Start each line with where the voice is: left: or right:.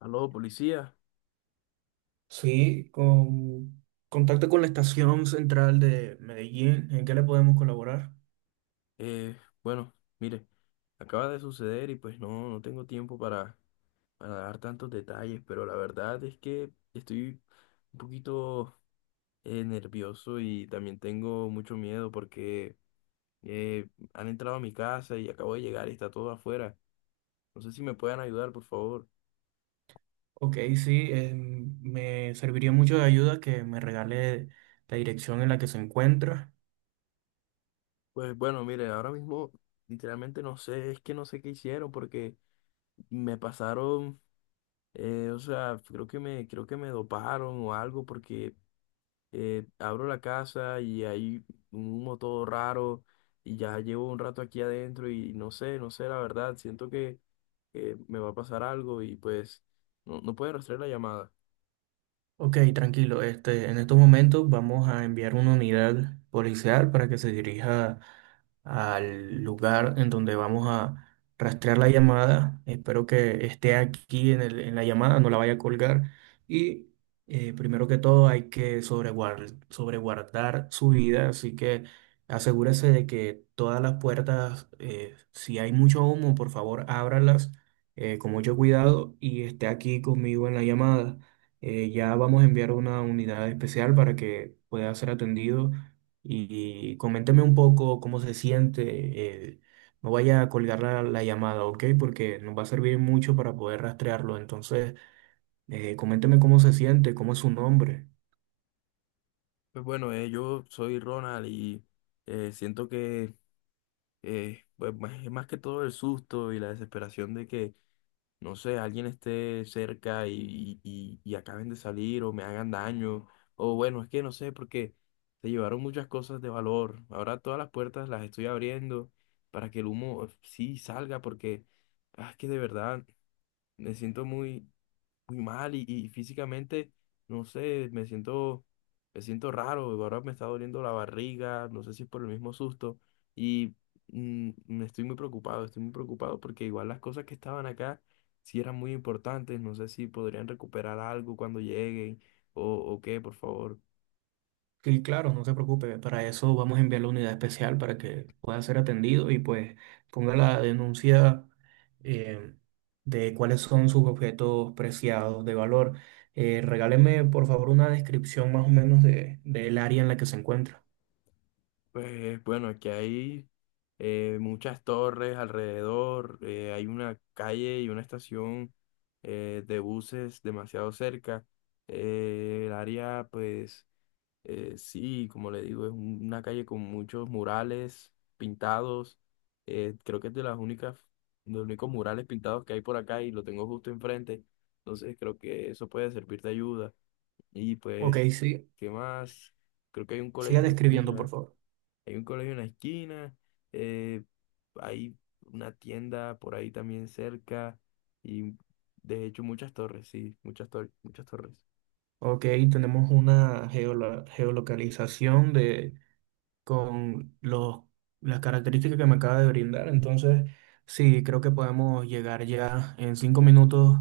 left: Aló, policía.
right: Sí, con contacto con la estación central de Medellín, ¿en qué le podemos colaborar?
left: Eh, bueno, mire, acaba de suceder y pues no, no tengo tiempo para dar tantos detalles, pero la verdad es que estoy un poquito nervioso y también tengo mucho miedo porque han entrado a mi casa y acabo de llegar y está todo afuera. No sé si me pueden ayudar, por favor.
right: Ok, sí, me serviría mucho de ayuda que me regale la dirección en la que se encuentra.
left: Pues bueno, mire, ahora mismo literalmente no sé, es que no sé qué hicieron porque me pasaron, o sea, creo que me doparon o algo porque abro la casa y hay un humo todo raro y ya llevo un rato aquí adentro y no sé, no sé, la verdad, siento que me va a pasar algo y pues no, no puede rastrear la llamada.
right: Ok, tranquilo. Este, en estos momentos vamos a enviar una unidad policial para que se dirija al lugar en donde vamos a rastrear la llamada. Espero que esté aquí en en la llamada, no la vaya a colgar. Y primero que todo hay que sobreguardar su vida, así que asegúrese de que todas las puertas, si hay mucho humo, por favor, ábralas con mucho cuidado y esté aquí conmigo en la llamada. Ya vamos a enviar una unidad especial para que pueda ser atendido y coménteme un poco cómo se siente. eh, no vaya a colgar la llamada, ¿ok? Porque nos va a servir mucho para poder rastrearlo. Entonces, coménteme cómo se siente, cómo es su nombre.
left: Pues bueno, yo soy Ronald y siento que pues, es más que todo el susto y la desesperación de que no sé, alguien esté cerca y acaben de salir o me hagan daño. O bueno, es que no sé, porque se llevaron muchas cosas de valor. Ahora todas las puertas las estoy abriendo para que el humo sí salga, porque ah, es que de verdad me siento muy, muy mal y físicamente, no sé, me siento raro, ahora me está doliendo la barriga, no sé si es por el mismo susto y me estoy muy preocupado porque igual las cosas que estaban acá sí eran muy importantes, no sé si podrían recuperar algo cuando lleguen o qué, por favor.
right: Sí, claro, no se preocupe. Para eso vamos a enviar la unidad especial para que pueda ser atendido y pues ponga la denuncia, eh, de cuáles son sus objetos preciados de valor. Regáleme, por favor, una descripción más o menos del área en la que se encuentra.
left: Pues bueno, aquí hay muchas torres alrededor, hay una calle y una estación de buses demasiado cerca. El área, pues, sí, como le digo, es una calle con muchos murales pintados. Creo que es de las únicas, de los únicos murales pintados que hay por acá y lo tengo justo enfrente. Entonces creo que eso puede servir de ayuda. Y
right: Ok,
left: pues,
right: sí,
left: ¿qué más? Creo que hay un colegio
right: siga
left: en la
right: describiendo, por
left: esquina.
right: favor.
left: Hay un colegio en la esquina, eh, hay una tienda por ahí también cerca y de hecho muchas torres, sí, muchas torres, muchas torres.
right: Ok, tenemos una geolocalización de con las características que me acaba de brindar. Entonces, sí, creo que podemos llegar ya en 5 minutos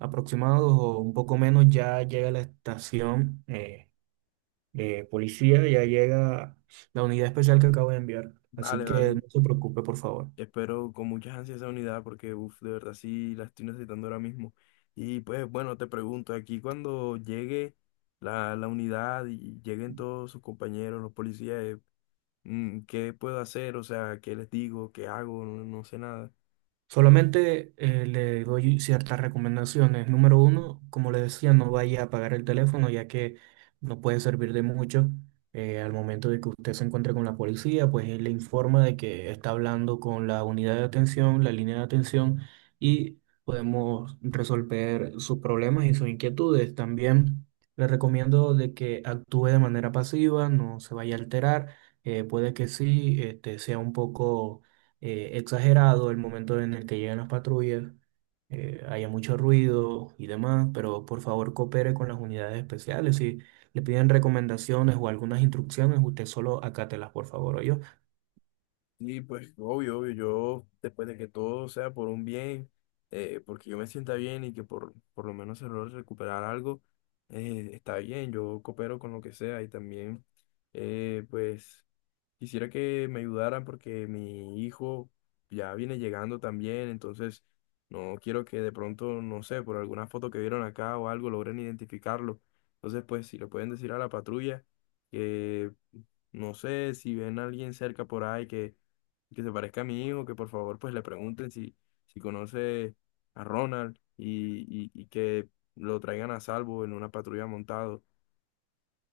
right: aproximados o un poco menos. Ya llega la estación, de policía, ya llega la unidad especial que acabo de enviar. Así
left: Vale,
right: que
left: vale.
right: no se preocupe, por favor.
left: Espero con muchas ansias esa unidad porque, uff, de verdad sí la estoy necesitando ahora mismo. Y pues bueno, te pregunto, aquí cuando llegue la unidad y lleguen todos sus compañeros, los policías, ¿qué puedo hacer? O sea, ¿qué les digo? ¿Qué hago? No, no sé nada.
right: Solamente le doy ciertas recomendaciones. Número 1, como le decía, no vaya a apagar el teléfono ya que no puede servir de mucho. Al momento de que usted se encuentre con la policía, pues él le informa de que está hablando con la unidad de atención, la línea de atención, y podemos resolver sus problemas y sus inquietudes. También le recomiendo de que actúe de manera pasiva, no se vaya a alterar. Puede que sí, este, sea un poco exagerado el momento en el que llegan las patrullas, haya mucho ruido y demás, pero por favor coopere con las unidades especiales. Si le piden recomendaciones o algunas instrucciones, usted solo acátelas, por favor, yo.
left: Sí, pues obvio, obvio, yo después de que todo sea por un bien, porque yo me sienta bien y que por lo menos se logre recuperar algo, está bien, yo coopero con lo que sea y también, pues. Quisiera que me ayudaran porque mi hijo ya viene llegando también, entonces no quiero que de pronto, no sé, por alguna foto que vieron acá o algo logren identificarlo. Entonces, pues si le pueden decir a la patrulla que, no sé, si ven a alguien cerca por ahí que se parezca a mi hijo, que por favor pues le pregunten si, si conoce a Ronald y que lo traigan a salvo en una patrulla montado.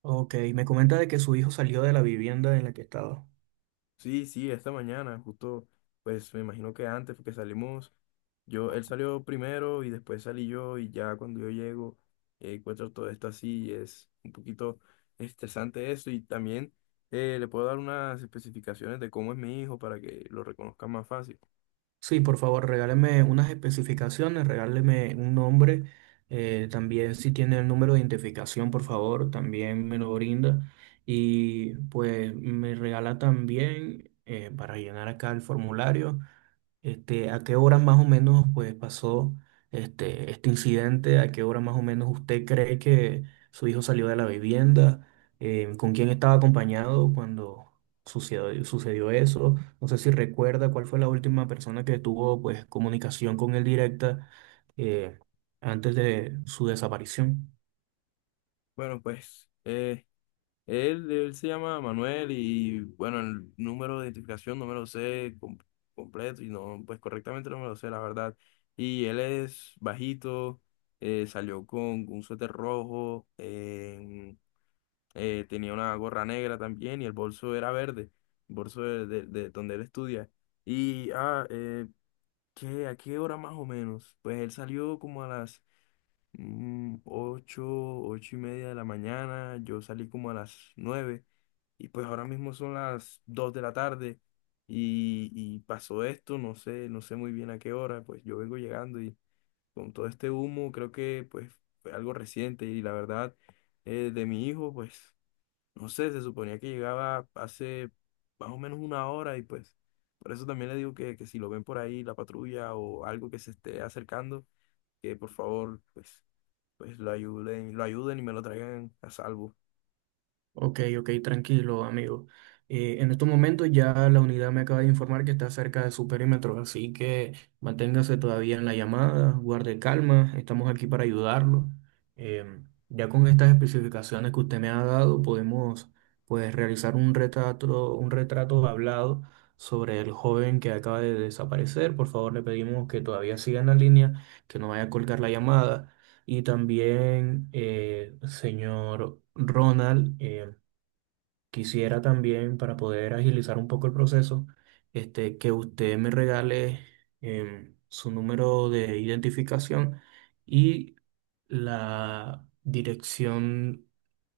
right: Ok, me comenta de que su hijo salió de la vivienda en la que estaba.
left: Sí, sí, esta mañana, justo, pues me imagino que antes, porque salimos, yo, él salió primero y después salí yo y ya cuando yo llego, encuentro todo esto así y es un poquito estresante eso y también, le puedo dar unas especificaciones de cómo es mi hijo para que lo reconozca más fácil.
right: Sí, por favor, regáleme unas especificaciones, regáleme un nombre. También si tiene el número de identificación, por favor, también me lo brinda. Y pues me regala también, para llenar acá el formulario, este, ¿a qué hora más o menos pues pasó este, este incidente? ¿A qué hora más o menos usted cree que su hijo salió de la vivienda? ¿Con quién estaba acompañado cuando sucedió eso? No sé si recuerda cuál fue la última persona que tuvo pues comunicación con él directa, eh, antes de su desaparición.
left: Bueno, pues, él se llama Manuel y bueno, el número de identificación no me lo sé completo y no, pues correctamente no me lo sé, la verdad. Y él es bajito, salió con un suéter rojo, tenía una gorra negra también y el bolso era verde, el bolso de donde él estudia. Y, ¿a qué hora más o menos? Pues él salió como a las 8, 8:30 de la mañana, yo salí como a las 9 y pues ahora mismo son las 2 de la tarde y pasó esto, no sé, no sé muy bien a qué hora, pues yo vengo llegando y con todo este humo creo que pues fue algo reciente y la verdad, de mi hijo pues no sé, se suponía que llegaba hace más o menos una hora y pues por eso también le digo que si lo ven por ahí la patrulla o algo que se esté acercando, que por favor pues lo ayuden y me lo traigan a salvo.
right: Ok, ok, tranquilo, amigo. En estos momentos ya la unidad me acaba de informar que está cerca de su perímetro, así que manténgase todavía en la llamada, guarde calma, estamos aquí para ayudarlo. Em, ya con estas especificaciones que usted me ha dado, podemos pues realizar un retrato hablado sobre el joven que acaba de desaparecer. Por favor, le pedimos que todavía siga en la línea, que no vaya a colgar la llamada. Y también, señor Ronald, quisiera también, para poder agilizar un poco el proceso, este, que usted me regale su número de identificación y la dirección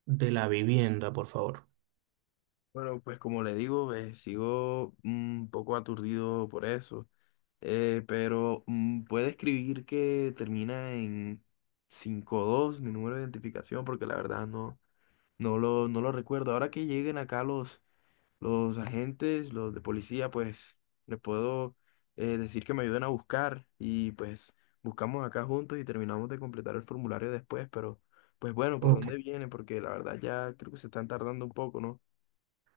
right: de la vivienda, por favor.
left: Bueno, pues, como le digo, sigo un poco aturdido por eso, pero puede escribir que termina en 52 mi número de identificación, porque la verdad no, no lo recuerdo. Ahora que lleguen acá los agentes, los de policía, pues les puedo decir que me ayuden a buscar y pues buscamos acá juntos y terminamos de completar el formulario después, pero pues bueno, ¿por
right: Ok,
left: dónde viene? Porque la verdad ya creo que se están tardando un poco, ¿no?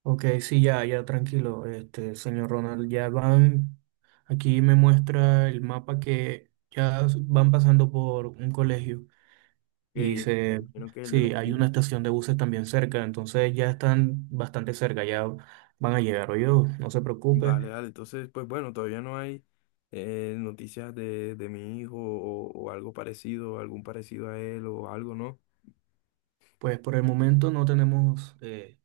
right: ok, sí, ya, ya, tranquilo, este, señor Ronald, ya van, aquí me muestra el mapa que ya van pasando por un colegio.
left: Ok,
right: Y
left: me
right: se,
left: imagino que es el de la
right: sí, hay una
left: esquina.
right: estación de buses también cerca, entonces ya están bastante cerca, ya van a llegar. Oye, no se preocupe,
left: Vale, vale, entonces pues bueno, todavía no hay noticias de mi hijo o algo parecido, algún parecido a él o algo, ¿no?
right: pues por el momento no tenemos eh,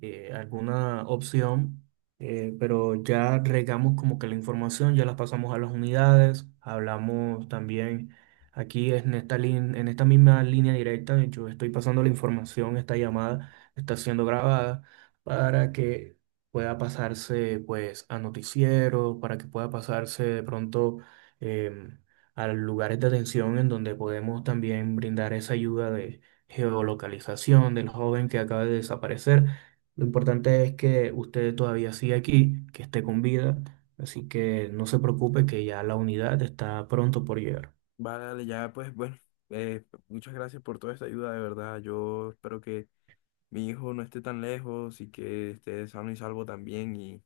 right: eh, alguna opción, pero ya regamos como que la información, ya las pasamos a las unidades, hablamos también aquí en esta, en esta misma línea directa, yo estoy pasando la información, esta llamada está siendo grabada para que pueda pasarse pues a noticieros, para que pueda pasarse de pronto, em, a lugares de atención en donde podemos también brindar esa ayuda de geolocalización del joven que acaba de desaparecer. Lo importante es que usted todavía sigue aquí, que esté con vida, así que no se preocupe que ya la unidad está pronto por llegar.
left: Vale, dale, ya pues bueno, muchas gracias por toda esta ayuda, de verdad, yo espero que mi hijo no esté tan lejos y que esté sano y salvo también. Y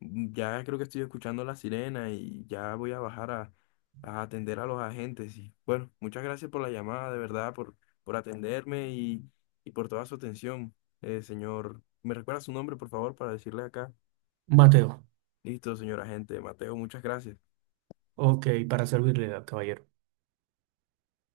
left: ya creo que estoy escuchando la sirena y ya voy a bajar a atender a los agentes. Y bueno, muchas gracias por la llamada, de verdad, por atenderme y por toda su atención, señor. ¿Me recuerda su nombre, por favor, para decirle acá?
right: Mateo,
left: Listo, señor agente. Mateo, muchas gracias.
right: ok, para servirle, caballero.